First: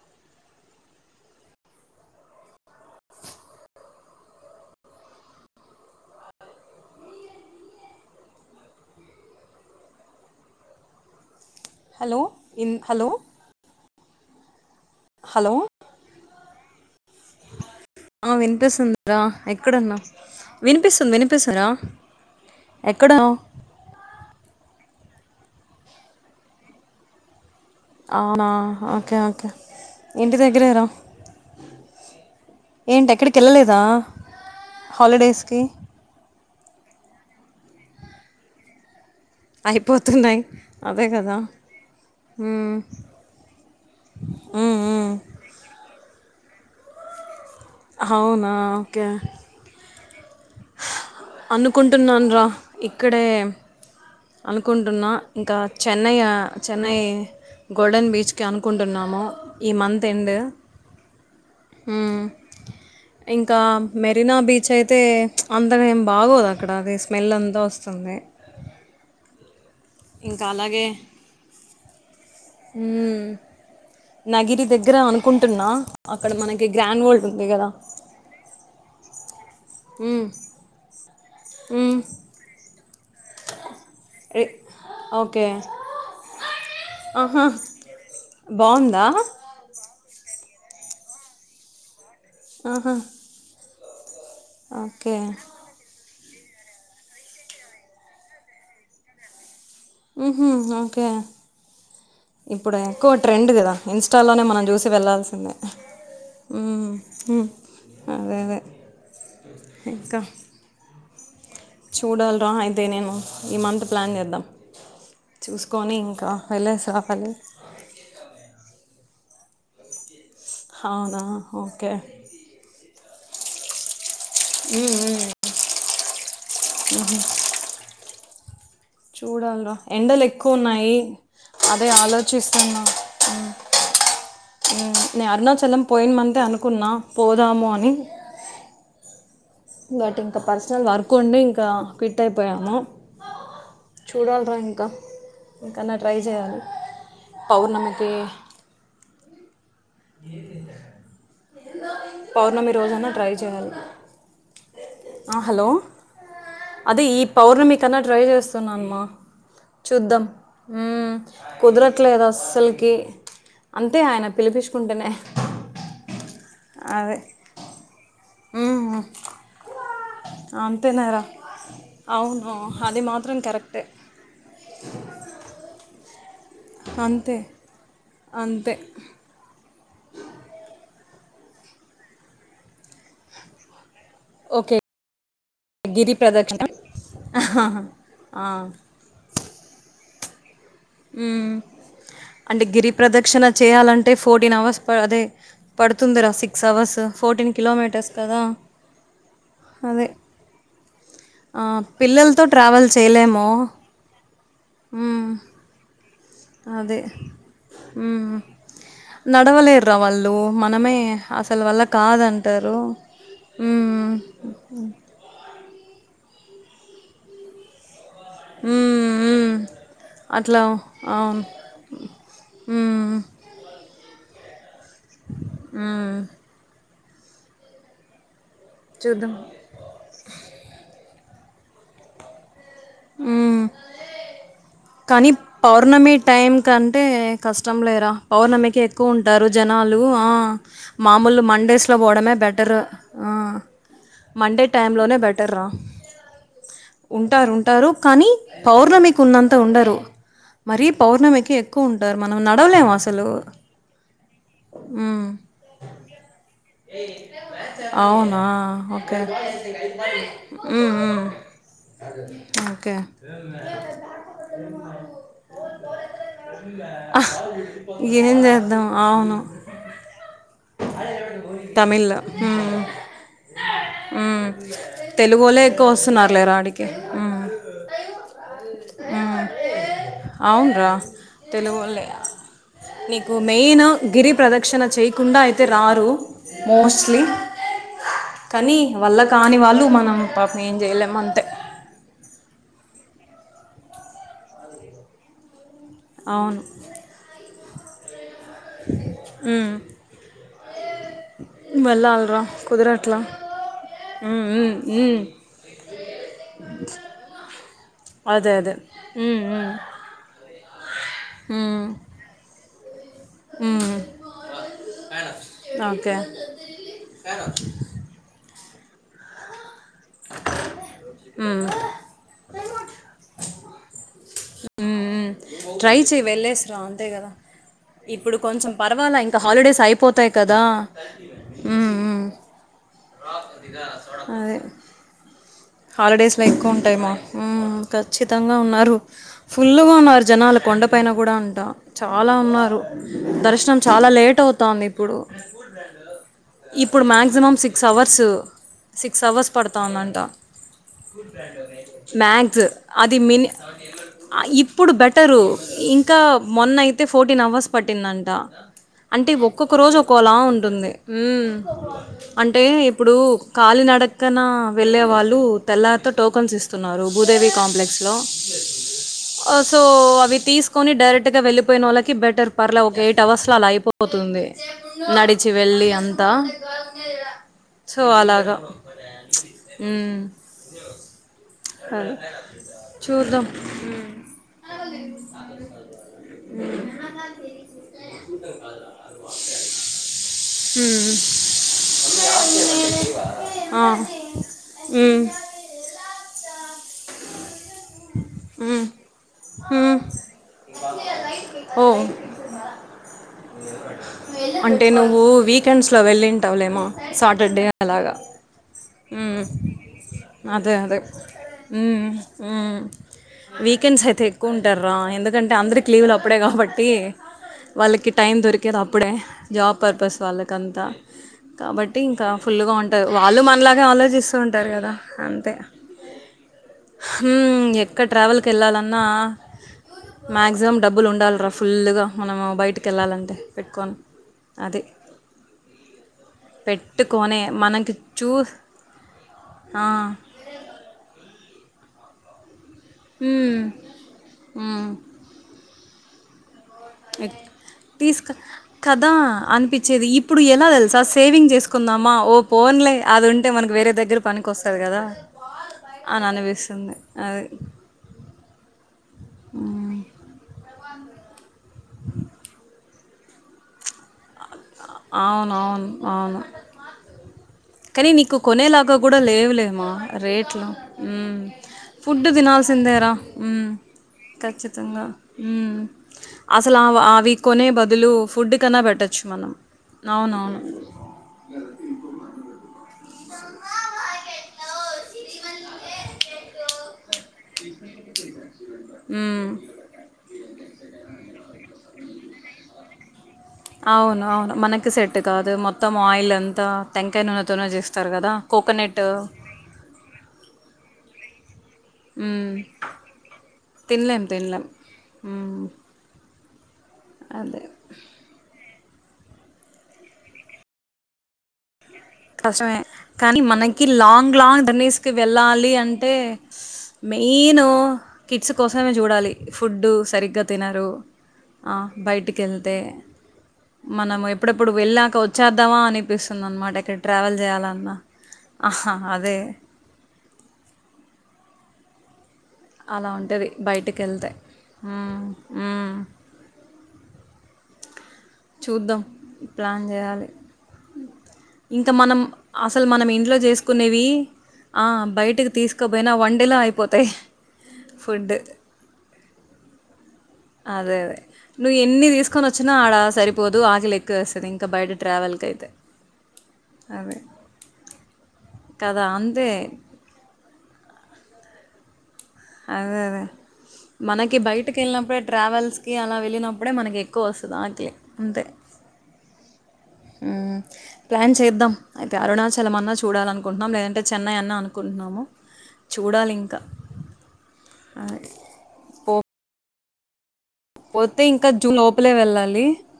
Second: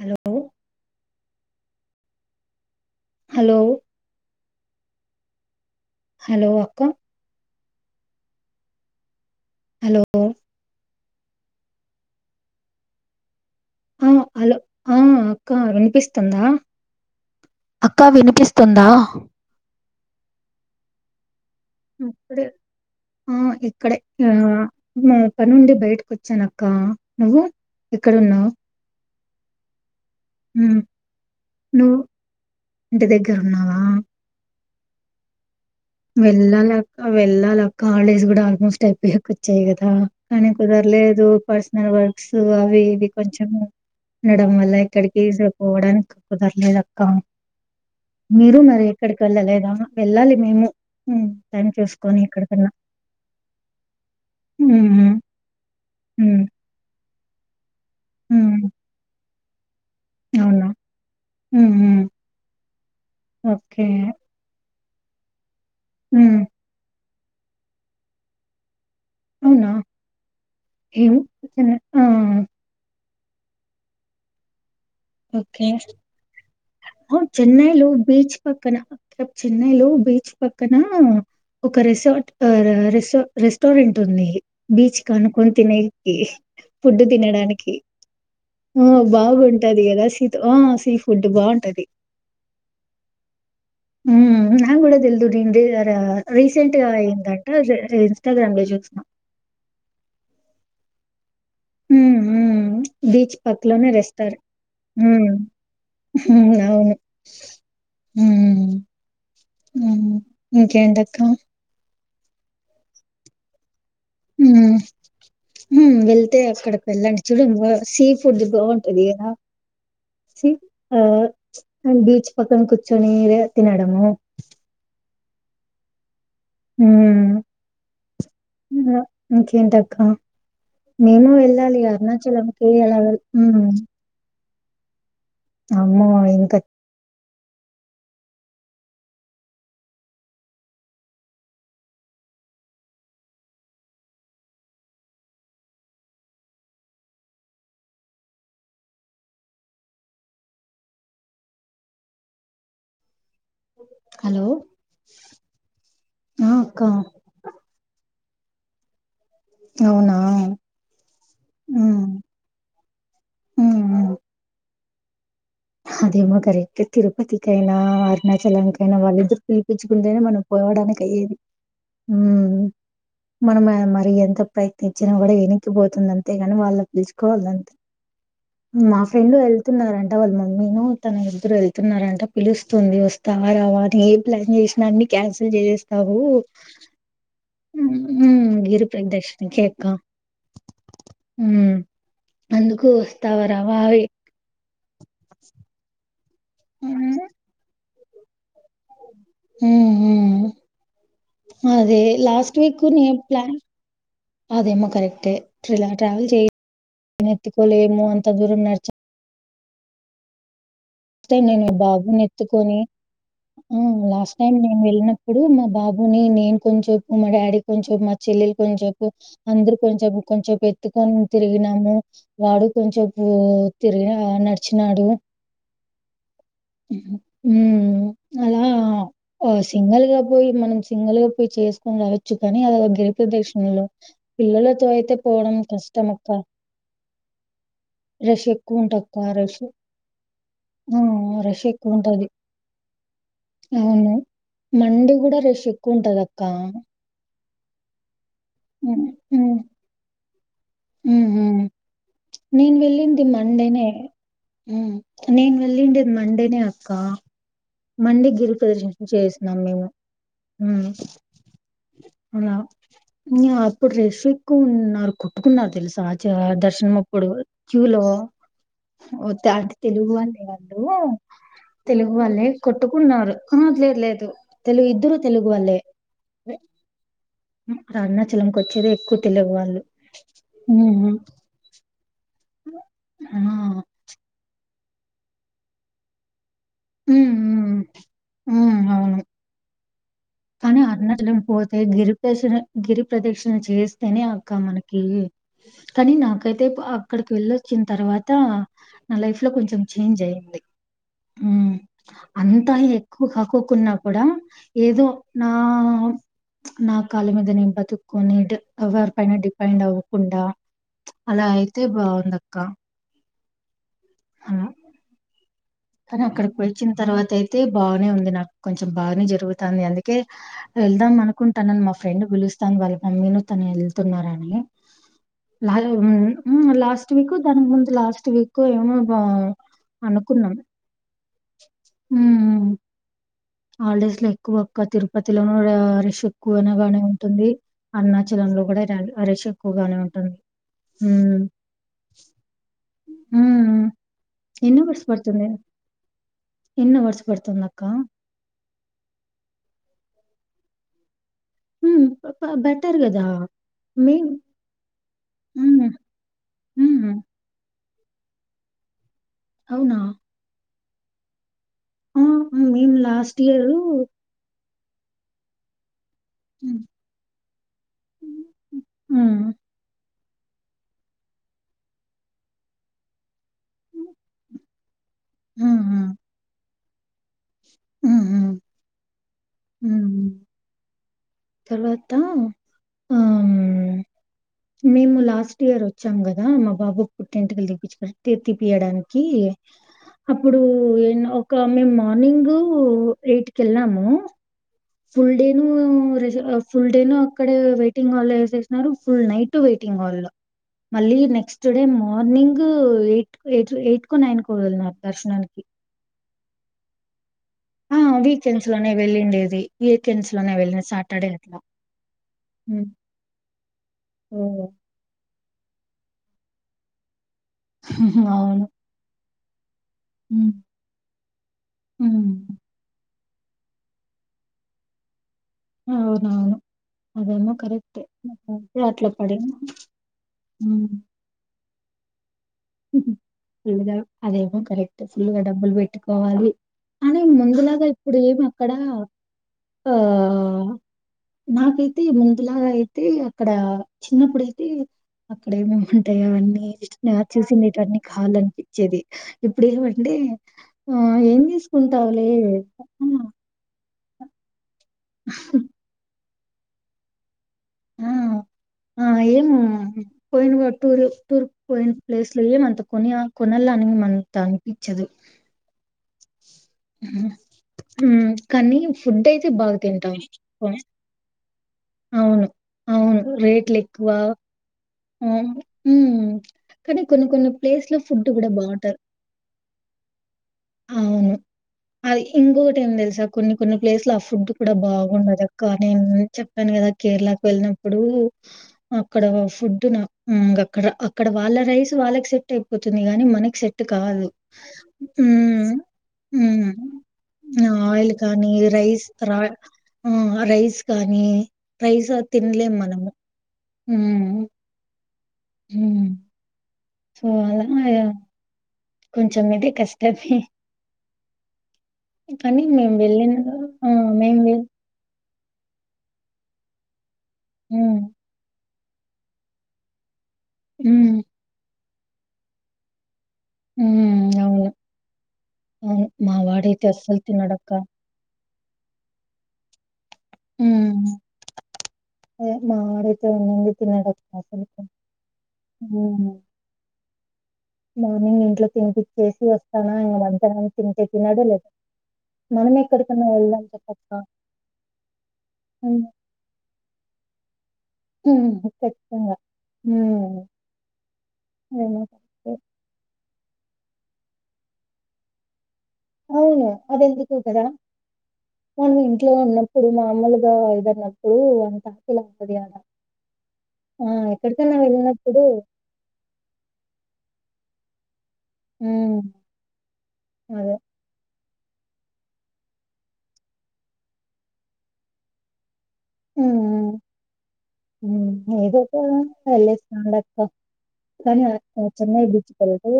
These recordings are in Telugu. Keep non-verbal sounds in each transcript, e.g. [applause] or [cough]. హలో హలో హలో అక్క హలో హలో ఇన్ హలో ఆ హలో ఆ హలో అక్క వినిపిస్తుందా అక్క ఆ వినిపిస్తుందా వినిపిస్తుందిరా ఎక్కడున్నా వినిపిస్తుంది వినిపిస్తుందిరా ఇప్పుడే ఎక్కడ ఆ ఇక్కడే ఆ మా పనుండి బయటకు ఒచ్చానక్క నువ్వు అవునా ఎక్కడున్నావు ఓకే ఓకే ఇంటి ఉమ్, దగ్గరేర నువ్వు ఇంటి ఏంటి దగ్గర ఉన్నావా ఎక్కడికెళ్ళలేదా హాలిడేస్కి వెళ్ళాలక్ వెళ్ళాలక్క హాలిడేస్ కూడా ఆల్మోస్ట్ అయిపోయా వచ్చాయి కదా అయిపోతున్నాయి కానీ అదే కుదరలేదు కదా పర్సనల్ వర్క్స్ ఉమ్, అవి ఇవి కొంచెము ఉండడం వల్ల ఉమ్, ఉమ్. ఎక్కడికి స పోవడానికి కుదరలేదు అక్క అవునా మీరు మరి ఓకే ఎక్కడికి వెళ్ళలేదా వెళ్ళాలి మేము హ్మ్. టైం చూసుకొని అనుకుంటున్నాను రా ఎక్కడికన్నా. ఇక్కడే హ్మ్. అనుకుంటున్నా హ్మ్. ఇంకా చెన్నై ఆ హ్మ్. చెన్నై గోల్డెన్ బీచ్కి హ్మ్. అనుకుంటున్నాము ఈ మంత్ ఎండ్ అవునా? హ్మ్. హ్మ్. ఉమ్ ఇంకా ఓకే. మెరీనా బీచైతే అంతగ ఏం హ్మ్. బాగోదు అక్కడ అది స్మెల్ అంతా వస్తుంది అవునా ఇంక అలాగే ఏం చెన్నై ఆ! ఉమ్ నగిిరి దగ్గరా అను ఓకే. కుంటున్నా అక్కడ మనకి గ్రాండ్ వోల్డ్ అవును ఉంది కదా చెన్నైలో బీచ్ పక్కన అక చెన్నై లో మ్మ్, బీచ్ పక్కనా ఒక మ్మ్, రిసార్ట్ అ ర రిసో రిస్ స్టారెంట్ ఉంది రి- బీచ్ కి ఓకే ఆనుకొని తినే [unintelligible] ఫుడ్ తినడానికి ఆ! బావుందా బాగుంటది కదా సీతో ఆ సీ ఫుడ్ బావుంటది ఆహా ఉమ్ నాకూడా ఓకే తెల్దుం డిం డి డ రా రీసెంట్ గా అయిందంట ర రి ఇన్స్టాగ్రామ్ లో చూసినా ఊహు ఓకే ఉమ్ ఇప్పుడు ఎక్కువ ట్రెండ్ కదా ఇన్స్టాలోనే మనం చూసి వెళ్లాల్సిందే ఉహు అవును అదే అదే హ్మ్. ఇంక ఇంకేటక్కా చూడాల్రా హైయితే నేను ఈ మంత్ ప్లాన్ చేద్దాం హ్మ్. చూసుకొని హ్మ్. ఇంకా వెళ్తే అక్కడికి వెళ్ళేసి వెళ్ళండి. రావాలి చూడు సీ ఫుడ్ బావుంటది కదా సీ ఆ అవునా ఓకే అ బీచ్ పక్కన కుర్చుని తినడము ఉ ఉ ఉ హ్మ్. చూడాలిరా ఇంకేంటక్క ఎండలు ఎక్కువ ఉన్నాయి మేము వెళ్ళాలి అదే అరుణాచలంకి ఆలోచిస్తున్నా ఎలా వె ఉమ్ నే అరుణాచలం అమ్మో! పోయినమంతే ఇంక అనుకున్నా పోదాము అని బట్ ఇంకా పర్సనల్ వర్క్ ఉండి ఇంకా క్విట్ అయిపోయాము చూడాల్రా ఇంకా ఇంకన్నా ట్రై చేయాలి పౌర్ణమికి పౌర్ణమి రోజున ట్రై చే హలో! ఆ హలో ఆ! అక్క. అదే ఈ పౌర్ణమికన్నా ట్రై చేస్తున్నామ్మా చూద్దాం అవునా? ఉమ్ హ్మ్. కుదరట్లేదు అస్సలుకి హ్మ్. అంతే హ్మ్. ఆయన పిలిపిచుకుంటేనే అదేమో కరెక్ట్ తిరుపతికైనా అరుణాచలంకైనా మ్మ్. వాళ్ళిద్దరు పిలిపిచు కుంటేనే మనం పోవడానికి అంతేనారా అయ్యేది అవును అది మాత్రం మనం కరెక్టే మరి ఎంత ప్రయ తెచ్చిన కూడా ఎనక్కి పోతుంది అంతే గాని వాళ్ళ అంతే పిలుచుకోవాలంతే అంతే మా ఫ్రెండు వెల్ తున్నారంట వాళ్ళ మమ్మీను తన ఇద్దరు ఎళ్తున్నారంట పిలుస్తుంది వస్తవ రావ అని ఎ ప్లాన్ ఓకే చేసినా అన్ని క్యాన్సిల్ గిరి చేసేసుతావు ప్రదక్షిణ ఆ, ఉమ్ ఇరు బ్రేక్ దర్శన్ కేక అంటే అందుకు గిరి వస్తావా? ప్రదక్షిణ రావా? అవి చేయాలంటే ఫోర్టీన్ అవర్స్ ప అదే పడుతుందిరా సిక్స్ అవర్స్ హ్మ్. ఫోర్టీన్ కిలోమీటర్స్ కదా హ్మ్. అదే హ్మ్. ఆ అదే పిల్లలతో లాస్ట్ వీక్ ట్రావెల్ నేను చేయలేము ప్లా అదేమో హ్మ్ కరెక్టే ఇలా ట్రావెల్ చేయ అదే ఎత్కోలేమో అంత హ్మ్ దూరం నడిచ నడవలేరురా వాళ్ళు మనమే ట్ తే అసలు నేను వాళ్ళ బాబుని ఎత్తుకొని కాదంటారు ఉమ్ హ్మ్ లాస్ట్ టైం నేను వెళ్ళిన అప్పుడు మా బాబుని నేను కొంచేపు మా డాడీ కొంచేపు మా చెల్లెలు కొంచేపు హ్మ్ హ్మ్ అందరు కొంచేపు అట్లా కొంచేపు ఎత్తుకొని అవును తిరిగినాము వాడు హ్మ్ కొంచేపు తిరిగిన నడిచినాడు ఆ హ్మ్మ్ చూద్దం సింగిల్ గా పోయి మనం సింగిల్ గా పోయి చేసుకొని రావచ్చు కానీ అ హ్మ్ గిరిప్రదక్షిణ లో పిల్లలతో అయితే కానీ పోవడం కష్టం పౌర్ణమి అక్కా టైం కంటే కష్టం రష్ ఎక్కువ. టక్క రష్. డు ఆ ఆ మామూలు రష్ మండేస్ లో ఎక్కువ ఉంటది. పోవడమే బెటరు ఆ. అవును. మండే టైంలోనే గూడా బెటర్ రా. రష్ ఎక్కువ ఉంటది అక్క. ఉంటారు ఉంటారు కానీ హ్మ్. పౌర్ణమికు ఉన్నంత హ్మ్. ఉండరు. మరీ హ్మ్. పౌర్ణమికి హ్మ్. ఎక్కువ ఉంటారు మనం నేను నడవలేము అసలు. వెళ్ళింది మండేనే. మ్మ్. నేను వెళ్ళిండేది మండేనే అక్కా. మండి అవునా గిరి ప్రదర్శన ఓకే చేసినం మేము మ్మ్, ఉ. మ్మ్. అలా ఓకే నా అప్పుడు రష్ కున్నారు కొట్టుకున్నారు తెలుసా ఆ దర్శనం ఆ, అప్పుడు క్యూలో. ఏం చేద్దాం ఓ అవును తది తెలుగు వాళ్ళే వాళ్ళు తమిళ్ తెలుగు వాళ్ళే. మ్మ్. కొట్టుకున్నారు లేదు లేదు మ్మ్. తెలుగు ఇద్దరు తెలుగు వాళ్ళే వాల్లే. ఎక్కువ వస్తున్నారు లేరా ఆడికి మ్మ్. అరుణాచలం కి వచ్చేది ఎక్కువ తెలుగు వాళ్ళే అవునరా ఊహు. తెలుగు వాళ్లే నీకు ఆ! మెయిన్ గిరి ప్రదక్. రక్షణ చేయకుండా అయితే రారు. మోస్ట్లీ హ్మ్. హ్మ్. హ్మ్. కానీ అవును. వాళ్ళ కాని వాళ్ళు మనం. ఏం కానీ చేయలేము అరుణాచలం అంతే పో. పోతే గిరి ప్రదక్షిణ గిరి ప్ర్రదక్షిణ చేస్తేనే అక్కా మనకి. కానీ అవును నాకైతే అక్కడికి వెళ్ళొచ్చిన తర్వాత నా లైఫ్ లో ఉమ్. కొంచెం చేంజ్ అయింది. వెళ్ళాలిరా అంతా కుదరట్లా ఎక్కువ కాకున్నా కూడా ఉమ్, ఉమ్, ఏదో. ఉమ్. ఆ. నా కాళ్ళ మీద నేను బతుకోని అదే అదే ఎవరి పైన ఉమ్, ఉమ్, డిపెండ్ అవ్వకుండా. అలా అయితే బాగుంది అక్కా. ఉ. ఆ. కానీ అక్కడికి పోయి వచ్చిన తర్వాత అయితే బాగానే ఉంది నాకు కొంచెం బాగానే జరుగుతాంది అందుకే. కే వెళ్దాం ఉమ్. అనుకుంటానని మా ఫ్రెండ్ బిలుస్తాన్ వాళ్ళ మమ్మీ తను వెళ్తున్నారని. హ్మ్ హ్మ్ లా ట్రై చెయి వెళ్ళేసిరా అంతే లాస్ట్ కదా వీకు తననికి ముందు లాస్ట్ వీక్ ఏవో. పోతాయి కదా. హ్మ్ హ్మ్ హ్మ్మ్. అదే. తిరుపతిలోనూ ర రష్ హాలిడేస్ లో ఎక్కువ ఎక్కువనగానే ఉంటారేమో ఉంటుంది. ఖచ్చితంగా అరుణాచలంలో కూడా ఉన్నారు. ర రష్ ఫుల్లుగా ఎక్కువగానే ఉన్నారు ఉంటుంది. జనాలు కొండ పైన కూడా హ్మ్. అంటా. చాలా ఉన్నారు దర్శనం హ్మ్. చాలా లేట్ ఎన్ని అవుతాంది అవర్స్ ఇప్పుడు. పడుతుంది? ఎన్ని ఇప్పుడు అవర్స్ మాక్సిమం పడుతుందక్క? సిక్స్ అవర్స్ సిక్స్ అవర్స్ పడతాందంట. హ్మ్. బ మక్స్ బెటర్ అది కదా! మిని. మే ఇప్పుడు బెటరు హ్మ్. ఇంకా మొన్నయితే హ్మ్. Fourteen hours. పట్టిందంటా అంటే ఒక్కొక్క రోజు అవునా? ఒక్కోలా ఉంటుంది ఊ. ఆ! అంటే మేము ఇప్పుడు లాస్ట్ ఇయరు కాలి నడక్కన వెళ్ళే వాళ్ళు తెల్లార్తా. టోకన్స్ హ్మ్. ఇస్తున్నారు భూదేవి కాంప్లెక్స్ లో హ్మ్. హ్మ్. సో అవి తీస్. కొని డైరెక్ట్ గా వెళ్లిపోయిన వాళ్ళకి బెటర్ పర్లే ఒక ఎయిట్వర్ లో అలా అయిపో. పోతుంది నడిచి హ్మ్. వెళ్లి అంతా. సో హ్మ్. అలాగా హ్మ్. హ్మ్మ్. తర్వాతా ఆ. మ్మ్. మేము లాస్ట్ ఇయర్ వచ్చాం గదా మా బాబు పుట్టివెంట్రుకలు తీర్ తీపియడానికి కి అప్పుడు ఓ ఒకే మేము మార్నింగు ఎయిట్ కి వెళ్ళాము ఫుల్ డేను రె ఫుల్ డేను అక్కడ వెయిటింగ్ హాల్ వేసేసినారు ఫుల్ నైట్ వెయిటింగ్ హాల్ లో మళ్ళీ నెక్స్ట్ డే మార్నింగ్ ఎయిట్ ఎయి ఎయిట్ కు నైన్ కో వెళ్ళినారూ దర్శనానికి లో వెళ్ళింటావులేమ సాటర్డే ఆ అలాగా వీకెండ్స్ లోనే మ్మ్. వెళ్ళిండేది. ఇది వీకెండ్స్ లోనే వెళ్ళింది సాటర్డే అట్లా ఉమ్ హ్మ్. వీకెండ్స్ అయితే ఎక్కువ ఓహ్! ఉంటారు ఎందుకంటే అందరికి లీవులు అప్పుడే కాబట్టి వాళ్ళకి హుహు. టైం అవును. దొరికేది ఆ ఇప్పుడే జాబ్ పర్పస్ హ్మ్. వాళ్ళకి అంతా కాబట్టి ఇంకా హ్మ్. ఫుల్గా ఉంటారు వాళ్ళు మనలాగే ఆలోచిస్తూ ఉంటారు. కదా అంతే అవునవును అదేమో కరెక్టే. ఎక్కడ ట్రావెల్కి హుహు. అప్పుడే వెళ్ళాలన్నా అట్లా పడింది. మ్యాక్సిమం హ్మ్. డబ్బులు ఉండాలిరా ఫుల్ గా మనము బయటకి ఫుల్గా అదేమో కరెక్ట్ ఫుల్గా డబ్బులు పెట్టుకోవాలి కని పెట్టుకొనే ముందులాగా మనకి ఇప్పుడు చూ ఏమి అక్కడా ఆ నాకైతే ముందులాగా అయితే అక్కడ హ్మ్. చిన్నప్పుడైతే హ్మ్. అక్కడ ఏమేమి ఉంటాయి అవన్నీ ఎక్ చూసి ఇటన్ని తీసుక కాలనిపించేది. కదా! ఇప్పుడు అనిపిచ్చేది. ఏమంటే ఇప్పుడు ఎలా ఆ తెలుసా ఏం సేవింగ్ చేస్ ఉంటావులే హా అంటే మనకు వేరే దగ్గర పనికి వస్తాది కదా అని అనిపిస్తుంది అది హమ్ ఆ ఏము హ్మ్. పోయిన వా టూర్ టూర్ పోయిన ప్లేస్ లో ఏమీ అంత కొని కొనాలని అంత అనిపించదు. అవును అవును అవును కానీ హ్మ్. నీకు కానీ కొనేలాగా కూడా ఫుడ్డయితే బాగా లేవులేమా తింటాం. రేట్లు ఫుడ్ అవును. తినాల్సిందేరా అవును. హమ్ రేట్లెక్కువ. ఖచ్చితంగా హ్మ్. హ్మ్. అసలు అవి కానీ కొన్ని అవి కొన్ని కొనే ప్లేస్‌లో బదులు గూడా ఫుడ్ కన్నా బావుంటది. పెట్టొచ్చు మనం అవునవును హ్ అది ఇంకొకటి ఏం తెలుసా కొన్ని కొన్ని ప్లేసులు ఆ ఫుడ్ కూడా బాగుండదు. అక్క నేను చేప్ ప్పాను కదా కేరళకు వెళ్ళినప్పుడు అక్కడ హ్మ్. ఫుడ్ అక్కడ అక్కడ వాళ్ళ రైస్ వాళ్ళకి సెట్ అయిపోతుంది. గాని మనకి సెట్ సెట్ అవును. కాదు అవును. మనకి సెట్ కాదు. ఉమ్ మొత్తం ఆయిల్ అంతా టెంకాయ ఉమ్ నూనెతోనే చేస్తారు ఆయిల్ గదా! కానీ కోకోనట్ రైస్ రా హ్ మ్ రైస్ గానీ రైస్ అది హ్మ్. తినలేం మనము హ్ ఉ హ్ సో అలా అదే. కొంచెం ఇది కష్టమే కానీ కష్టమే మేము వెళ్ళిన కానీ మనకి ఆ! లాంగ్ మేము వె లాంగ్ దాన్నిస్ వెళ్ళాలి అంటే మెయిను హ్మ్. కిడ్స్ కోసమే చూడాలి. ఫుడ్డు సరిగ్గా తినరు హ్మ్. ఆ బయటికి వెళ్తే మనం హ్మ్. అవును. ఎప్పుడెప్పుడు వెళ్ళాక వచ్చేద్దామా అవును. మా అనిపిస్తుంది. అన్న మాట వాడైతే ఎక్కడికి అస్సలు తినడక్క. ఆహా అదే ఉమ్ అలా మావడైతే ఉంటుంది ఉండింది బయటికి వెళ్తే తిన్నడక్క అసలకి మ్మ్, మ్మ్. మార్నింగ్ ఇంట్లో చూద్దాం తినిపిచ్చేసి ప్లాన్ వస్తానా ఇంకా చేయాలి మధ్యాహ్నం తింటేె తిన్నడు లేదా ఇంకా మనం అసలు మనం ఎక్కడికన్నా ఇంట్లో వెళ్దాం చేసుకునేవి చెప్పక్క. ఆ బయటకి హ్మ్. తీసుకోపోయినా వన్డేలో అయిపోతాయి ఫుడ్ హమ్ ఖచ్చితంగా హమ్ అదే అదే నువ్వు ఎన్ని దీస్ కొనొచ్చినా ఆడ సరిపోదు ఆకలి ఎక్కువ వేస్తదింకా బయట ట్రావెల్కయితే అవును అదేందుకో కదా కదా మనింట్లో అంతే ఉన్నప్పుడు మామ్ములు తా ఇదన్నప్పుడు అంత ఆకలవ్వదు యాడ. అదే అదే ఆ! మనకి ఎక్కడికన్నా బయటకెళ్ళినప్పుడే వెళ్ళినప్పుడు ట్రావెల్స్ కీ అలా వెళ్ళినప్పుడే మనకి ఎక్కువ ఒస్తద్ ఆక్లే అంతే ఉమ్ ఉమ్ ప్లాన్ చేద్దాం అయితే అరుణాచలం అన్నా చూడాలనుకుంటున్నాం లేదంటే చెన్నై అన్నా అనుకుంటున్నాము చూడాలింకా ఉమ్ ఏదోక వెళ్ళేస్ రాండక్ క పోతే కానీ ఇంకా జూన్ ఆ లోపలే చెన్నై బీచ్ వెళ్ళాలి కెళ్తే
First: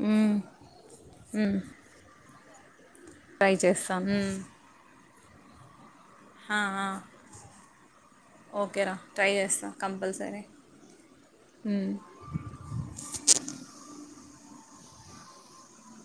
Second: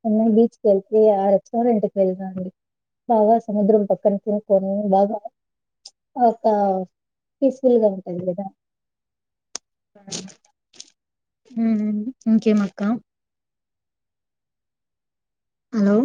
చెన్నై మ్మ్. బీచ్కిళ్తే ఆ మ్మ్. రెస్టారెంట్క్ వెల్ రండి కావల్స్ ట్రై నిద్రంటది చేస్తాను కని మ్మ్. తిన్ పొ ఉమ్ బాగా ఒక ఆ, ఆ. పీస్ఫుల్ గా ఉంటది గదా ఓకే రా ట్రై చేస్తా కంపల్సరీ ఉమ్ హ్మ్. ఇంకేమక్క హలో